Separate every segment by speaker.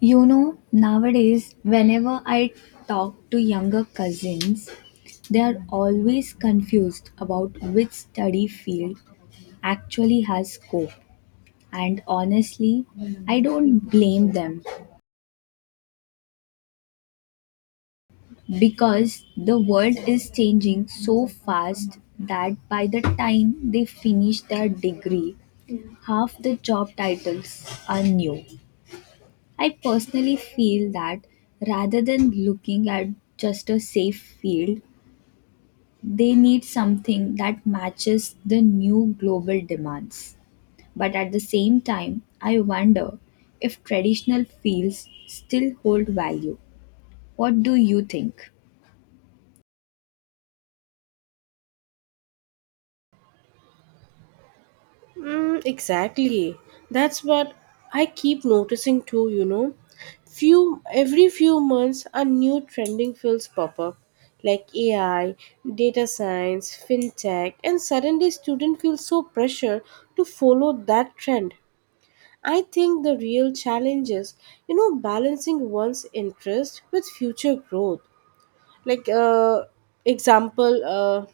Speaker 1: You know, nowadays, whenever I talk to younger cousins, they are always confused about which study field actually has scope. And honestly, I don't blame them because the world is changing so fast that by the time they finish their degree, half the job titles are new. I personally feel that rather than looking at just a safe field, they need something that matches the new global demands. But at the same time, I wonder if traditional fields still hold value. What do you think?
Speaker 2: Mm, exactly. That's what I keep noticing too. Few every few months a new trending fields pop up like AI, data science, fintech, and suddenly students feel so pressure to follow that trend. I think the real challenge is, balancing one's interest with future growth. Like example,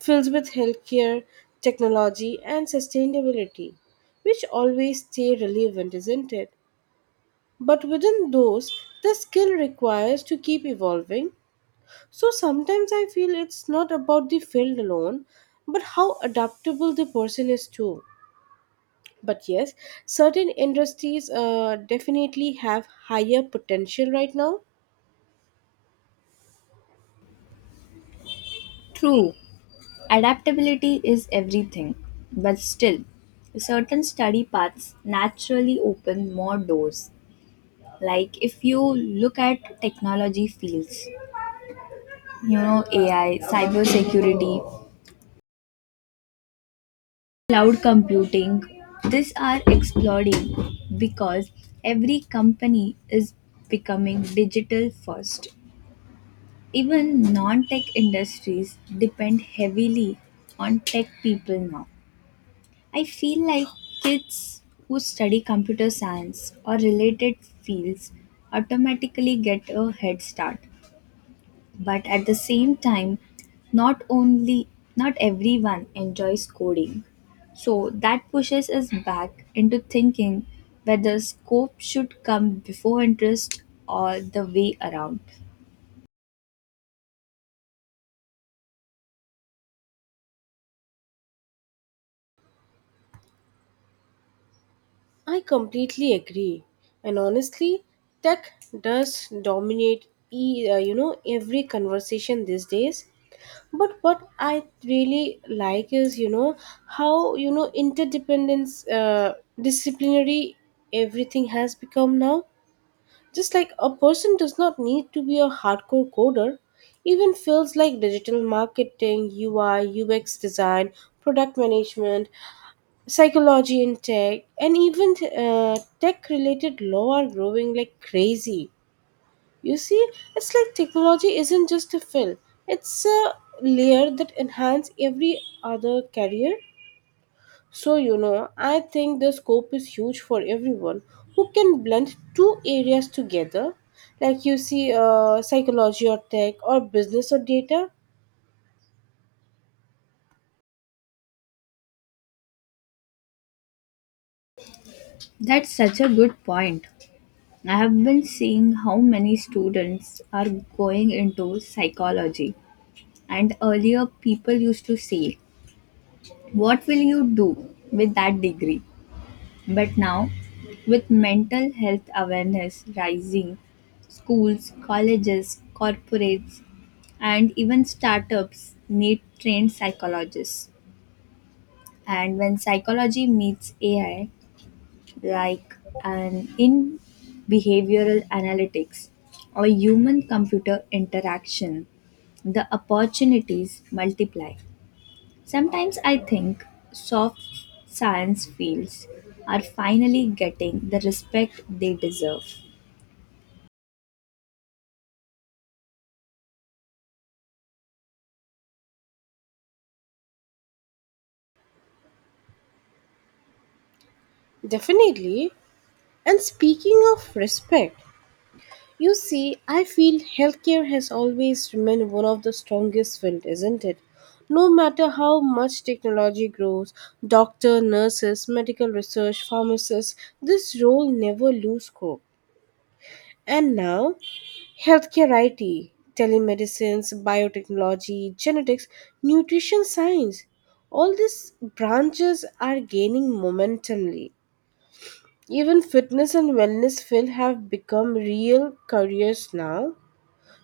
Speaker 2: filled with healthcare, technology, and sustainability, which always stay relevant, isn't it? But within those, the skill requires to keep evolving. So sometimes I feel it's not about the field alone, but how adaptable the person is too. But yes, certain industries definitely have higher potential right now.
Speaker 1: True, adaptability is everything, but still, certain study paths naturally open more doors. Like if you look at technology fields, you know, AI, cybersecurity, cloud computing, these are exploding because every company is becoming digital first. Even non-tech industries depend heavily on tech people now. I feel like kids who study computer science or related fields automatically get a head start, but at the same time, not only not everyone enjoys coding, so that pushes us back into thinking whether scope should come before interest or the way around.
Speaker 2: I completely agree, and honestly, tech does dominate every conversation these days. But what I really like is how interdependence, disciplinary, everything has become now. Just like a person does not need to be a hardcore coder, even fields like digital marketing, UI, UX design, product management, psychology and tech and even tech related law are growing like crazy. You see, it's like technology isn't just a fill, it's a layer that enhance every other career. So I think the scope is huge for everyone who can blend two areas together, like you see psychology or tech or business or data.
Speaker 1: That's such a good point. I have been seeing how many students are going into psychology, and earlier people used to say, what will you do with that degree? But now, with mental health awareness rising, schools, colleges, corporates, and even startups need trained psychologists. And when psychology meets AI, like an in behavioral analytics or human computer interaction, the opportunities multiply. Sometimes I think soft science fields are finally getting the respect they deserve.
Speaker 2: Definitely. And speaking of respect, you see, I feel healthcare has always remained one of the strongest fields, isn't it? No matter how much technology grows, doctor, nurses, medical research, pharmacists, this role never lose scope. And now, healthcare IT, telemedicines, biotechnology, genetics, nutrition science, all these branches are gaining momentumly. Even fitness and wellness field have become real careers now.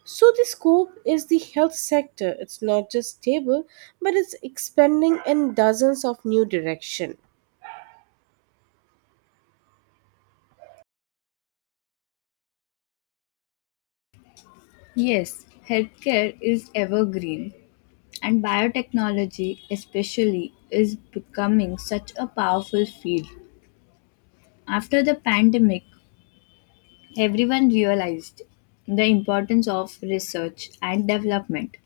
Speaker 2: So the scope is the health sector. It's not just stable, but it's expanding in dozens of new direction.
Speaker 1: Yes, healthcare is evergreen, and biotechnology, especially, is becoming such a powerful field. After the pandemic, everyone realized the importance of research and development.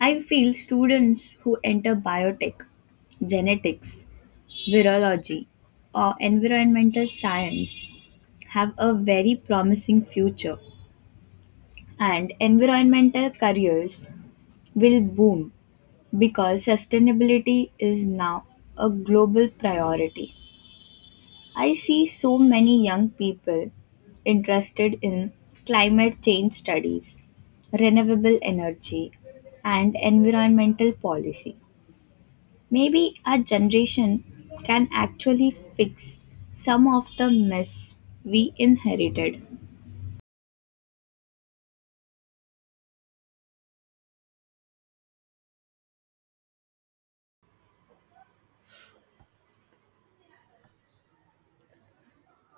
Speaker 1: I feel students who enter biotech, genetics, virology, or environmental science, have a very promising future, and environmental careers will boom because sustainability is now a global priority. I see so many young people interested in climate change studies, renewable energy, and environmental policy. Maybe our generation can actually fix some of the mess we inherited.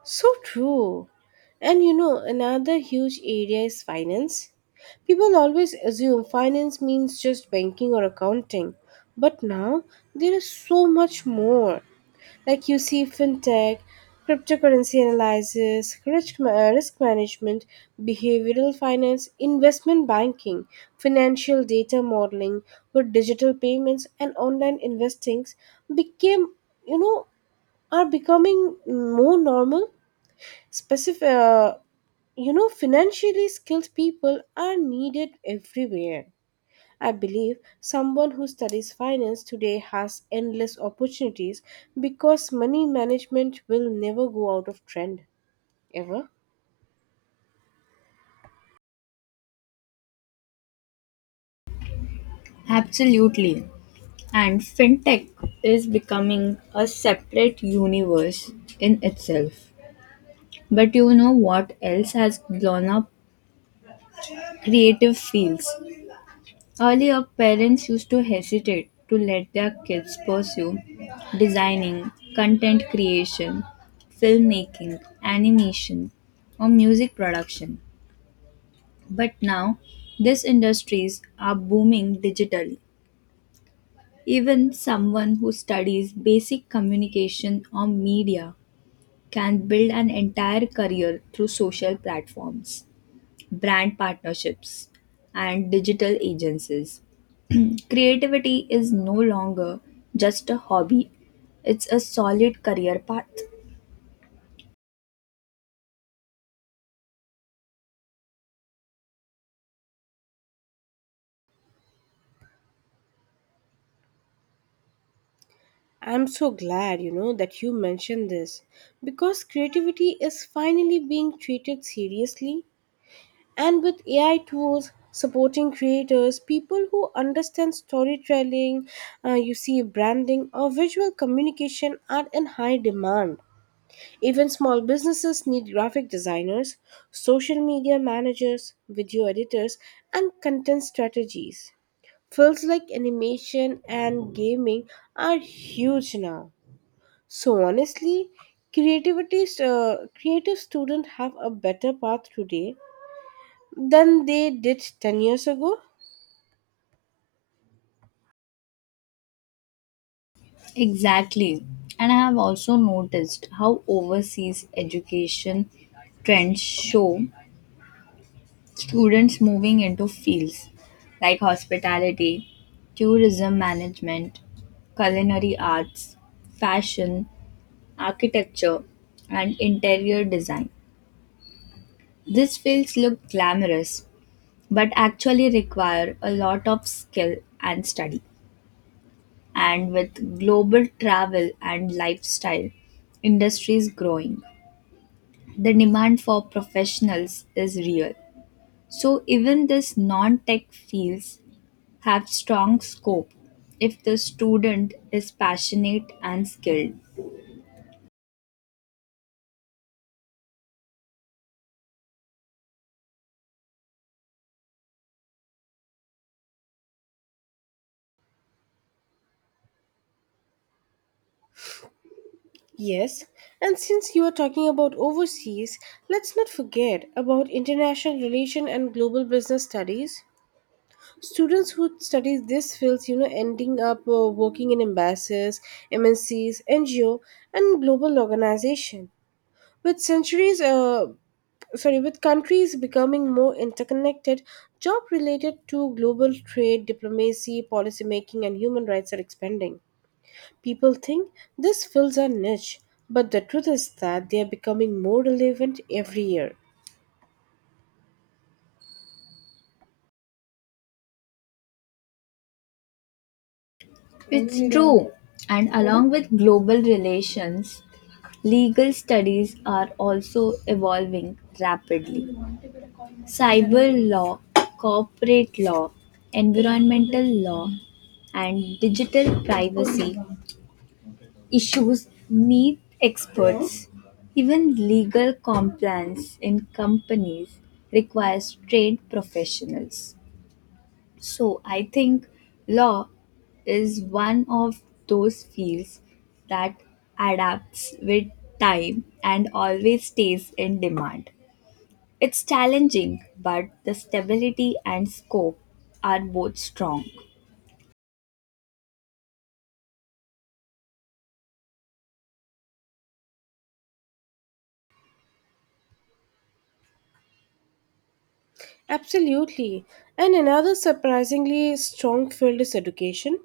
Speaker 2: So true. And you know, another huge area is finance. People always assume finance means just banking or accounting, but now there is so much more. Like you see, fintech, cryptocurrency analysis, risk management, behavioral finance, investment banking, financial data modeling, where digital payments and online investings became, you know, are becoming more normal. Specific, financially skilled people are needed everywhere. I believe someone who studies finance today has endless opportunities because money management will never go out of trend ever.
Speaker 1: Absolutely. And fintech is becoming a separate universe in itself. But you know what else has blown up? Creative fields. Earlier, parents used to hesitate to let their kids pursue designing, content creation, filmmaking, animation, or music production. But now, these industries are booming digitally. Even someone who studies basic communication or media can build an entire career through social platforms, brand partnerships, and digital agencies. Creativity is no longer just a hobby, it's a solid career path.
Speaker 2: I'm so glad, that you mentioned this because creativity is finally being treated seriously. And with AI tools supporting creators, people who understand storytelling, you see branding, or visual communication are in high demand. Even small businesses need graphic designers, social media managers, video editors, and content strategies. Fields like animation and gaming are huge now. So honestly, creativity creative students have a better path today than they did 10 years ago?
Speaker 1: Exactly. And I have also noticed how overseas education trends show students moving into fields like hospitality, tourism management, culinary arts, fashion, architecture, and interior design. These fields look glamorous but actually require a lot of skill and study. And with global travel and lifestyle industries growing, the demand for professionals is real. So, even these non tech fields have strong scope if the student is passionate and skilled.
Speaker 2: Yes, and since you are talking about overseas, let's not forget about international relation and global business studies. Students who study these fields, ending up working in embassies, MNCs, NGO, and global organization. With centuries, uh, with countries becoming more interconnected, job related to global trade, diplomacy, policy making, and human rights are expanding. People think this fills a niche, but the truth is that they are becoming more relevant every year.
Speaker 1: It's true. And along with global relations, legal studies are also evolving rapidly. Cyber law, corporate law, environmental law, and digital privacy issues need experts. Even legal compliance in companies requires trained professionals. So I think law is one of those fields that adapts with time and always stays in demand. It's challenging, but the stability and scope are both strong.
Speaker 2: Absolutely. And another surprisingly strong field is education.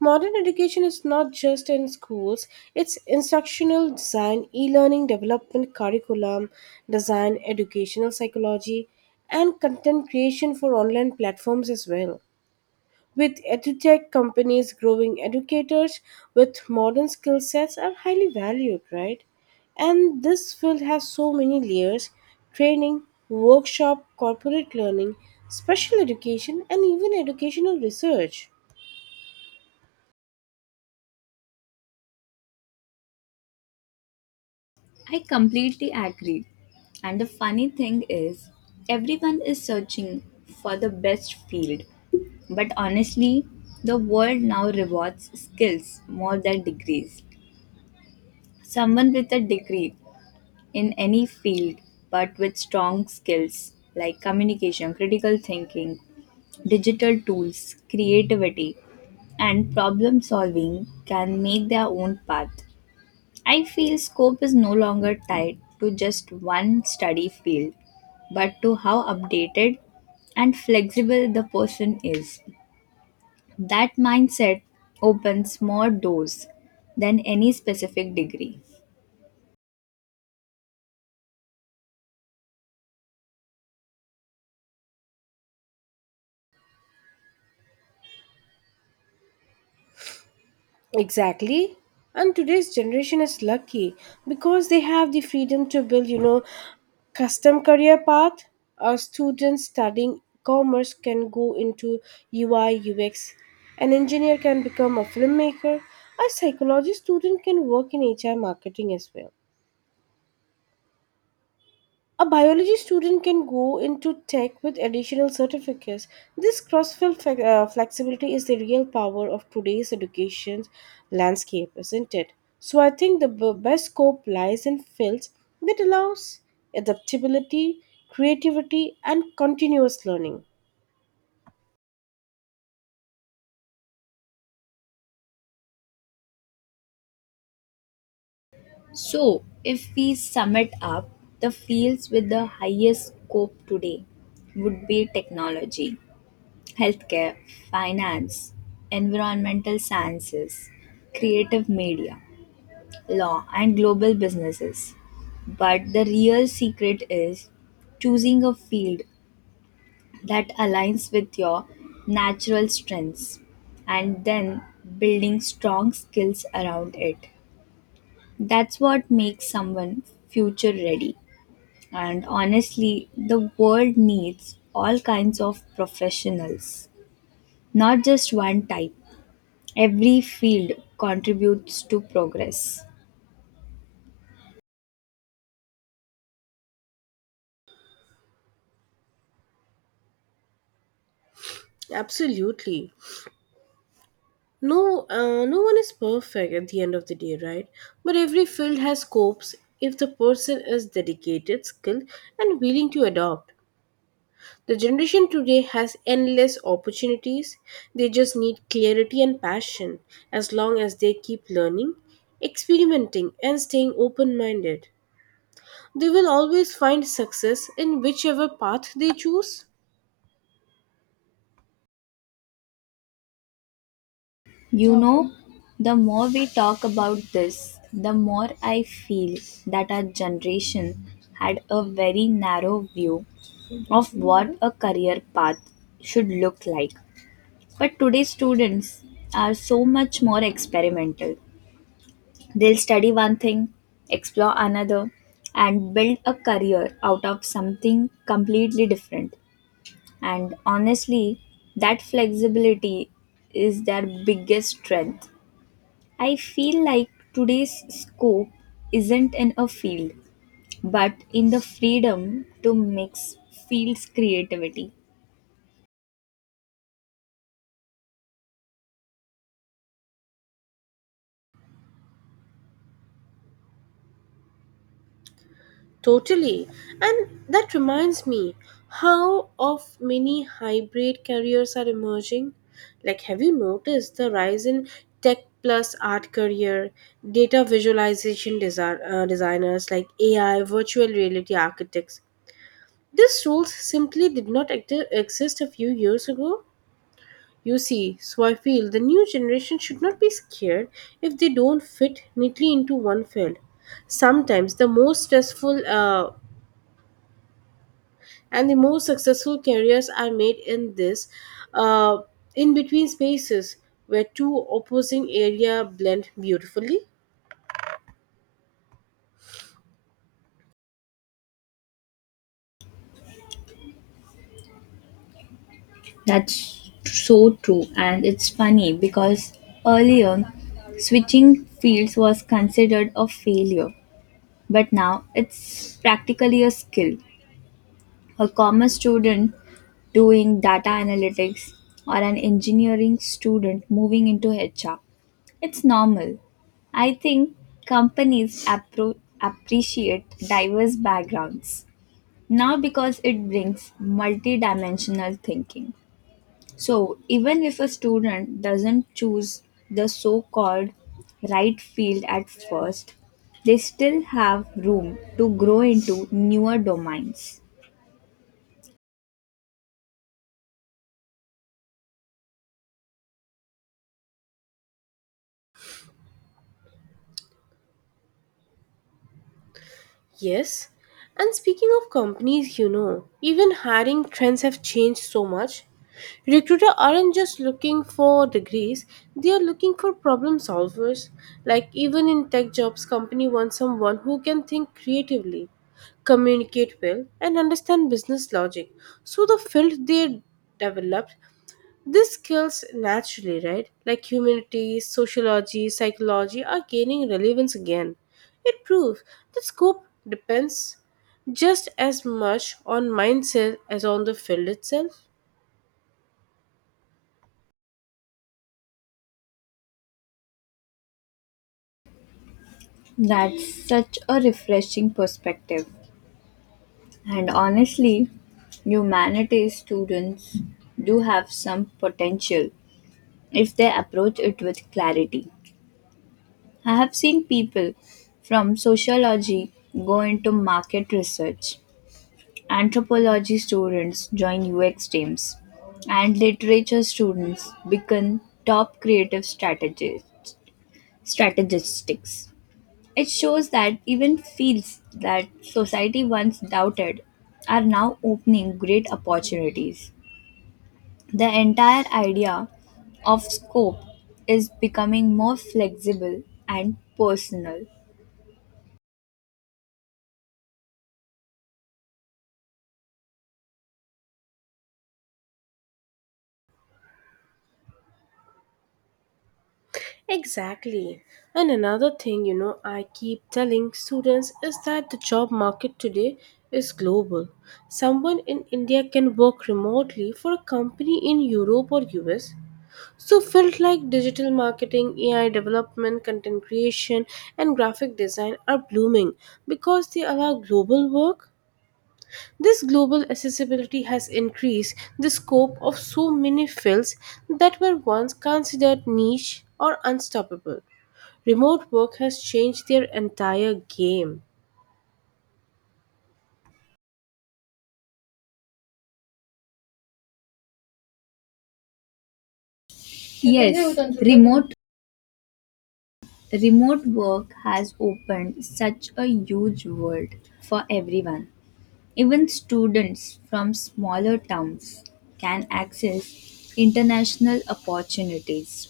Speaker 2: Modern education is not just in schools, it's instructional design, e learning development, curriculum design, educational psychology, and content creation for online platforms as well. With edutech companies growing, educators with modern skill sets are highly valued, right? And this field has so many layers training, workshop, corporate learning, special education, and even educational research.
Speaker 1: I completely agree. And the funny thing is, everyone is searching for the best field. But honestly, the world now rewards skills more than degrees. Someone with a degree in any field, but with strong skills like communication, critical thinking, digital tools, creativity, and problem solving can make their own path. I feel scope is no longer tied to just one study field, but to how updated and flexible the person is. That mindset opens more doors than any specific degree.
Speaker 2: Exactly. And today's generation is lucky because they have the freedom to build, custom career path. A student studying commerce can go into UI UX. An engineer can become a filmmaker. A psychology student can work in HR marketing as well. A biology student can go into tech with additional certificates. This flexibility is the real power of today's education landscape, isn't it? So I think the best scope lies in fields that allows adaptability, creativity, and continuous learning.
Speaker 1: So, if we sum it up, the fields with the highest scope today would be technology, healthcare, finance, environmental sciences, creative media, law, and global businesses. But the real secret is choosing a field that aligns with your natural strengths and then building strong skills around it. That's what makes someone future ready. And honestly, the world needs all kinds of professionals, not just one type. Every field contributes to progress.
Speaker 2: Absolutely. No one is perfect at the end of the day, right? But every field has scopes if the person is dedicated, skilled, and willing to adopt. The generation today has endless opportunities. They just need clarity and passion as long as they keep learning, experimenting, and staying open minded. They will always find success in whichever path they choose.
Speaker 1: You know, the more we talk about this, the more I feel that our generation had a very narrow view of what a career path should look like. But today's students are so much more experimental. They'll study one thing, explore another, and build a career out of something completely different. And honestly, that flexibility is their biggest strength. I feel like today's scope isn't in a field, but in the freedom to mix fields creativity.
Speaker 2: Totally. And that reminds me how of many hybrid careers are emerging. Like have you noticed the rise in tech plus art career, data visualization designers like AI, virtual reality architects. These roles simply did not exist a few years ago. You see, so I feel the new generation should not be scared if they don't fit neatly into one field. Sometimes the most stressful and the most successful careers are made in this uh, in between spaces where two opposing area blend beautifully.
Speaker 1: That's so true, and it's funny because earlier switching fields was considered a failure. But now it's practically a skill. A commerce student doing data analytics or an engineering student moving into HR. It's normal. I think companies appreciate diverse backgrounds now because it brings multidimensional thinking. So, even if a student doesn't choose the so called right field at first, they still have room to grow into newer domains.
Speaker 2: Yes, and speaking of companies, you know, even hiring trends have changed so much. Recruiter aren't just looking for degrees, they are looking for problem solvers. Like even in tech jobs, company wants someone who can think creatively, communicate well, and understand business logic. So the field they developed these skills naturally, right? Like humanities, sociology, psychology are gaining relevance again. It proves that scope depends just as much on mindset as on the field itself.
Speaker 1: That's such a refreshing perspective. And honestly, humanities students do have some potential if they approach it with clarity. I have seen people from sociology go into market research, anthropology students join UX teams, and literature students become top creative strategists. It shows that even fields that society once doubted are now opening great opportunities. The entire idea of scope is becoming more flexible and personal.
Speaker 2: Exactly. And another thing, I keep telling students is that the job market today is global. Someone in India can work remotely for a company in Europe or US. So, fields like digital marketing, AI development, content creation, and graphic design are blooming because they allow global work. This global accessibility has increased the scope of so many fields that were once considered niche or unstoppable. Remote work has changed their entire game.
Speaker 1: Yes, remote Remote work has opened such a huge world for everyone. Even students from smaller towns can access international opportunities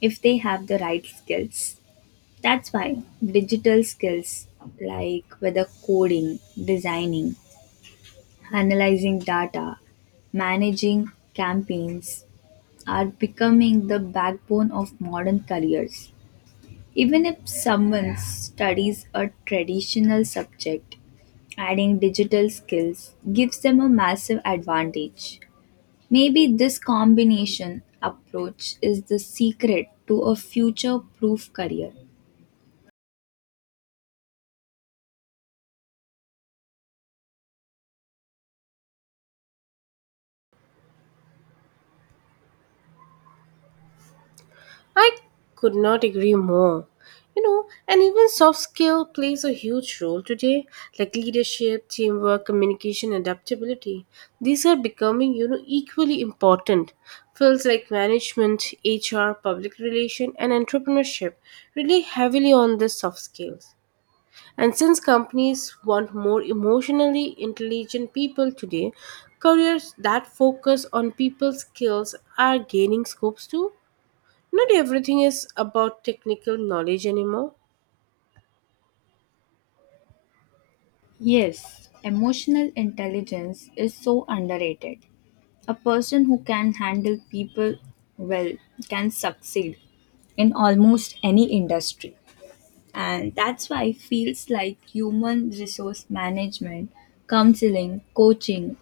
Speaker 1: if they have the right skills. That's why digital skills like whether coding, designing, analyzing data, managing campaigns are becoming the backbone of modern careers. Even if someone studies a traditional subject, adding digital skills gives them a massive advantage. Maybe this combination approach is the secret to a future proof career.
Speaker 2: I could not agree more. And even soft skill plays a huge role today, like leadership, teamwork, communication, adaptability. These are becoming, equally important. Fields like management, HR, public relation, and entrepreneurship rely heavily on the soft skills. And since companies want more emotionally intelligent people today, careers that focus on people skills are gaining scopes too. Not everything is about technical knowledge anymore.
Speaker 1: Yes, emotional intelligence is so underrated. A person who can handle people well can succeed in almost any industry. And that's why fields like human resource management, counseling, coaching,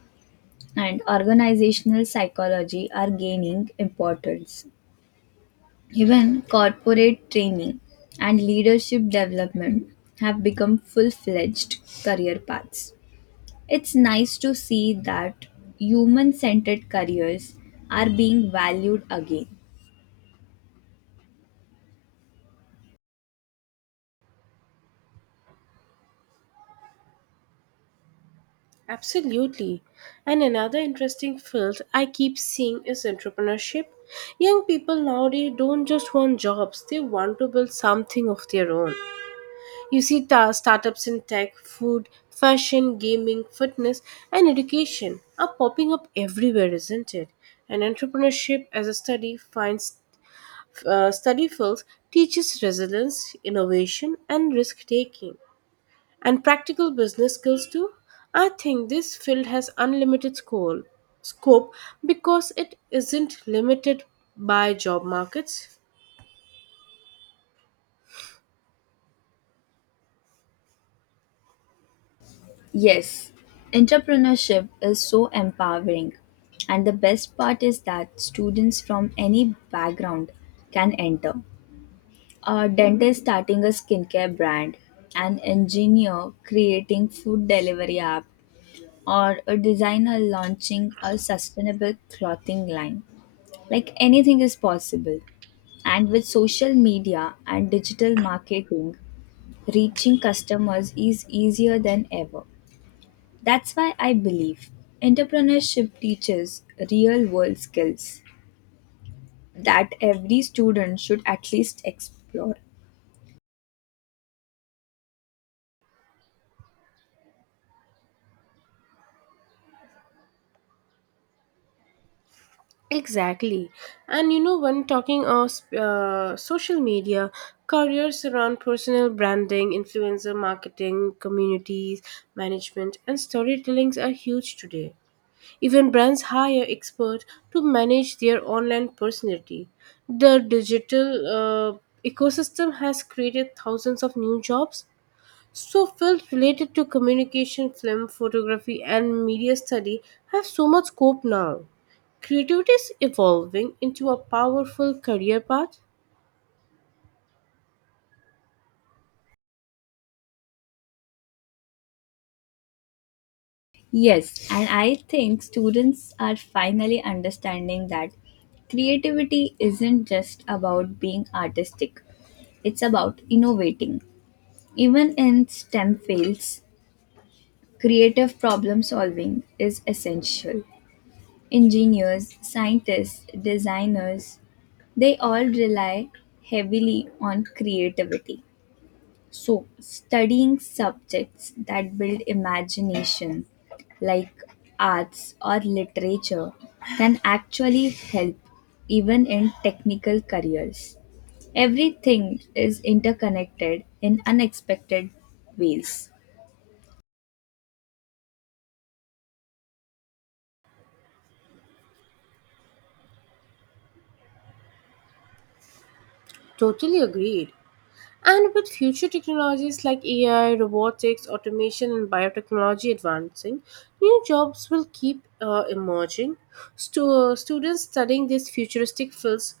Speaker 1: and organizational psychology are gaining importance. Even corporate training and leadership development have become full fledged career paths. It's nice to see that human centered careers are being valued again.
Speaker 2: Absolutely. And another interesting field I keep seeing is entrepreneurship. Young people nowadays don't just want jobs, they want to build something of their own. You see startups in tech, food, fashion, gaming, fitness, and education are popping up everywhere, isn't it? And entrepreneurship as a study fields teaches resilience, innovation, and risk taking and practical business skills too. I think this field has scope because it isn't limited by job markets.
Speaker 1: Yes, entrepreneurship is so empowering. And the best part is that students from any background can enter. A dentist starting a skincare brand, an engineer creating food delivery app, or a designer launching a sustainable clothing line. Like anything is possible. And with social media and digital marketing, reaching customers is easier than ever. That's why I believe entrepreneurship teaches real world skills that every student should at least explore.
Speaker 2: Exactly. And you know, when talking of social media, careers around personal branding, influencer marketing, communities, management, and storytellings are huge today. Even brands hire experts to manage their online personality. The digital ecosystem has created thousands of new jobs. So, fields related to communication, film, photography, and media study have so much scope now. Creativity is evolving into a powerful career path.
Speaker 1: Yes, and I think students are finally understanding that creativity isn't just about being artistic, it's about innovating. Even in STEM fields, creative problem solving is essential. Engineers, scientists, designers, they all rely heavily on creativity. So, studying subjects that build imagination, like arts or literature, can actually help even in technical careers. Everything is interconnected in unexpected ways.
Speaker 2: Totally agreed. And with future technologies like AI, robotics, automation, and biotechnology advancing, new jobs will keep emerging. Students studying these futuristic fields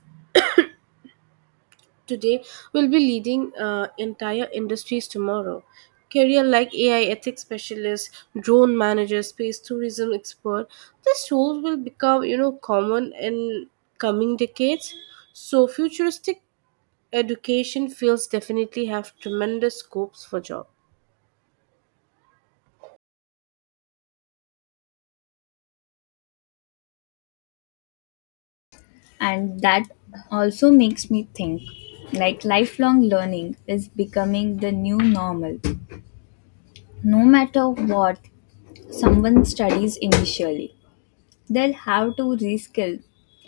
Speaker 2: today will be leading entire industries tomorrow. Career like AI ethics specialist, drone manager, space tourism expert, these roles will become, common in coming decades. So futuristic education fields definitely have tremendous scopes for job.
Speaker 1: And that also makes me think, like, lifelong learning is becoming the new normal. No matter what someone studies initially, they'll have to reskill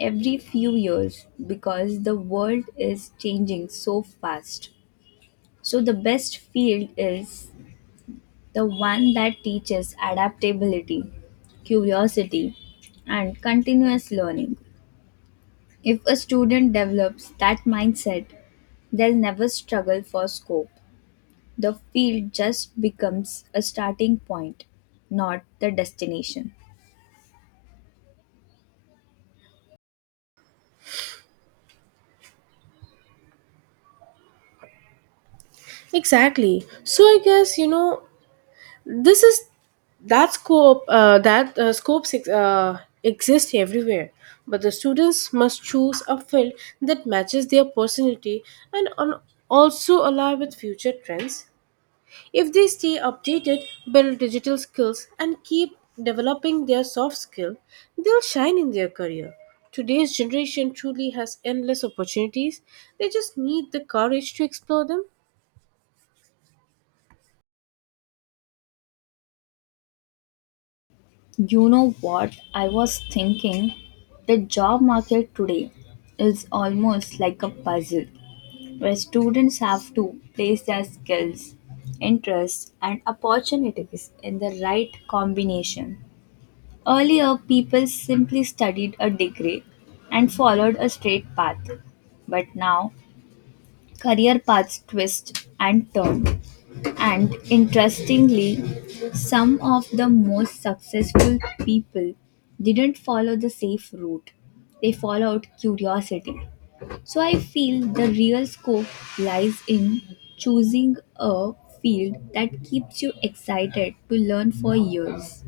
Speaker 1: every few years because the world is changing so fast. So the best field is the one that teaches adaptability, curiosity, and continuous learning. If a student develops that mindset, they'll never struggle for scope. The field just becomes a starting point, not the destination.
Speaker 2: Exactly. So I guess, this is that scopes exist everywhere, but the students must choose a field that matches their personality and on also align with future trends. If they stay updated, build digital skills, and keep developing their soft skill, they'll shine in their career. Today's generation truly has endless opportunities. They just need the courage to explore them.
Speaker 1: You know what I was thinking? The job market today is almost like a puzzle where students have to place their skills, interests, and opportunities in the right combination. Earlier, people simply studied a degree and followed a straight path. But now, career paths twist and turn. And interestingly, some of the most successful people didn't follow the safe route, they followed curiosity. So, I feel the real scope lies in choosing a field that keeps you excited to learn for years.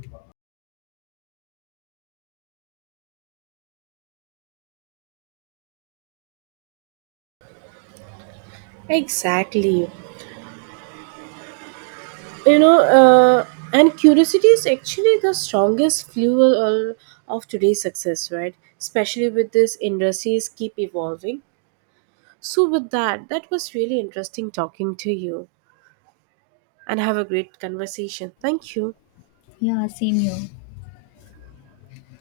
Speaker 2: Exactly. You know, uh, and curiosity is actually the strongest fuel of today's success, right? Especially with these industries keep evolving. So, with that, that was really interesting talking to you and have a great conversation. Thank you.
Speaker 1: Yeah, same here.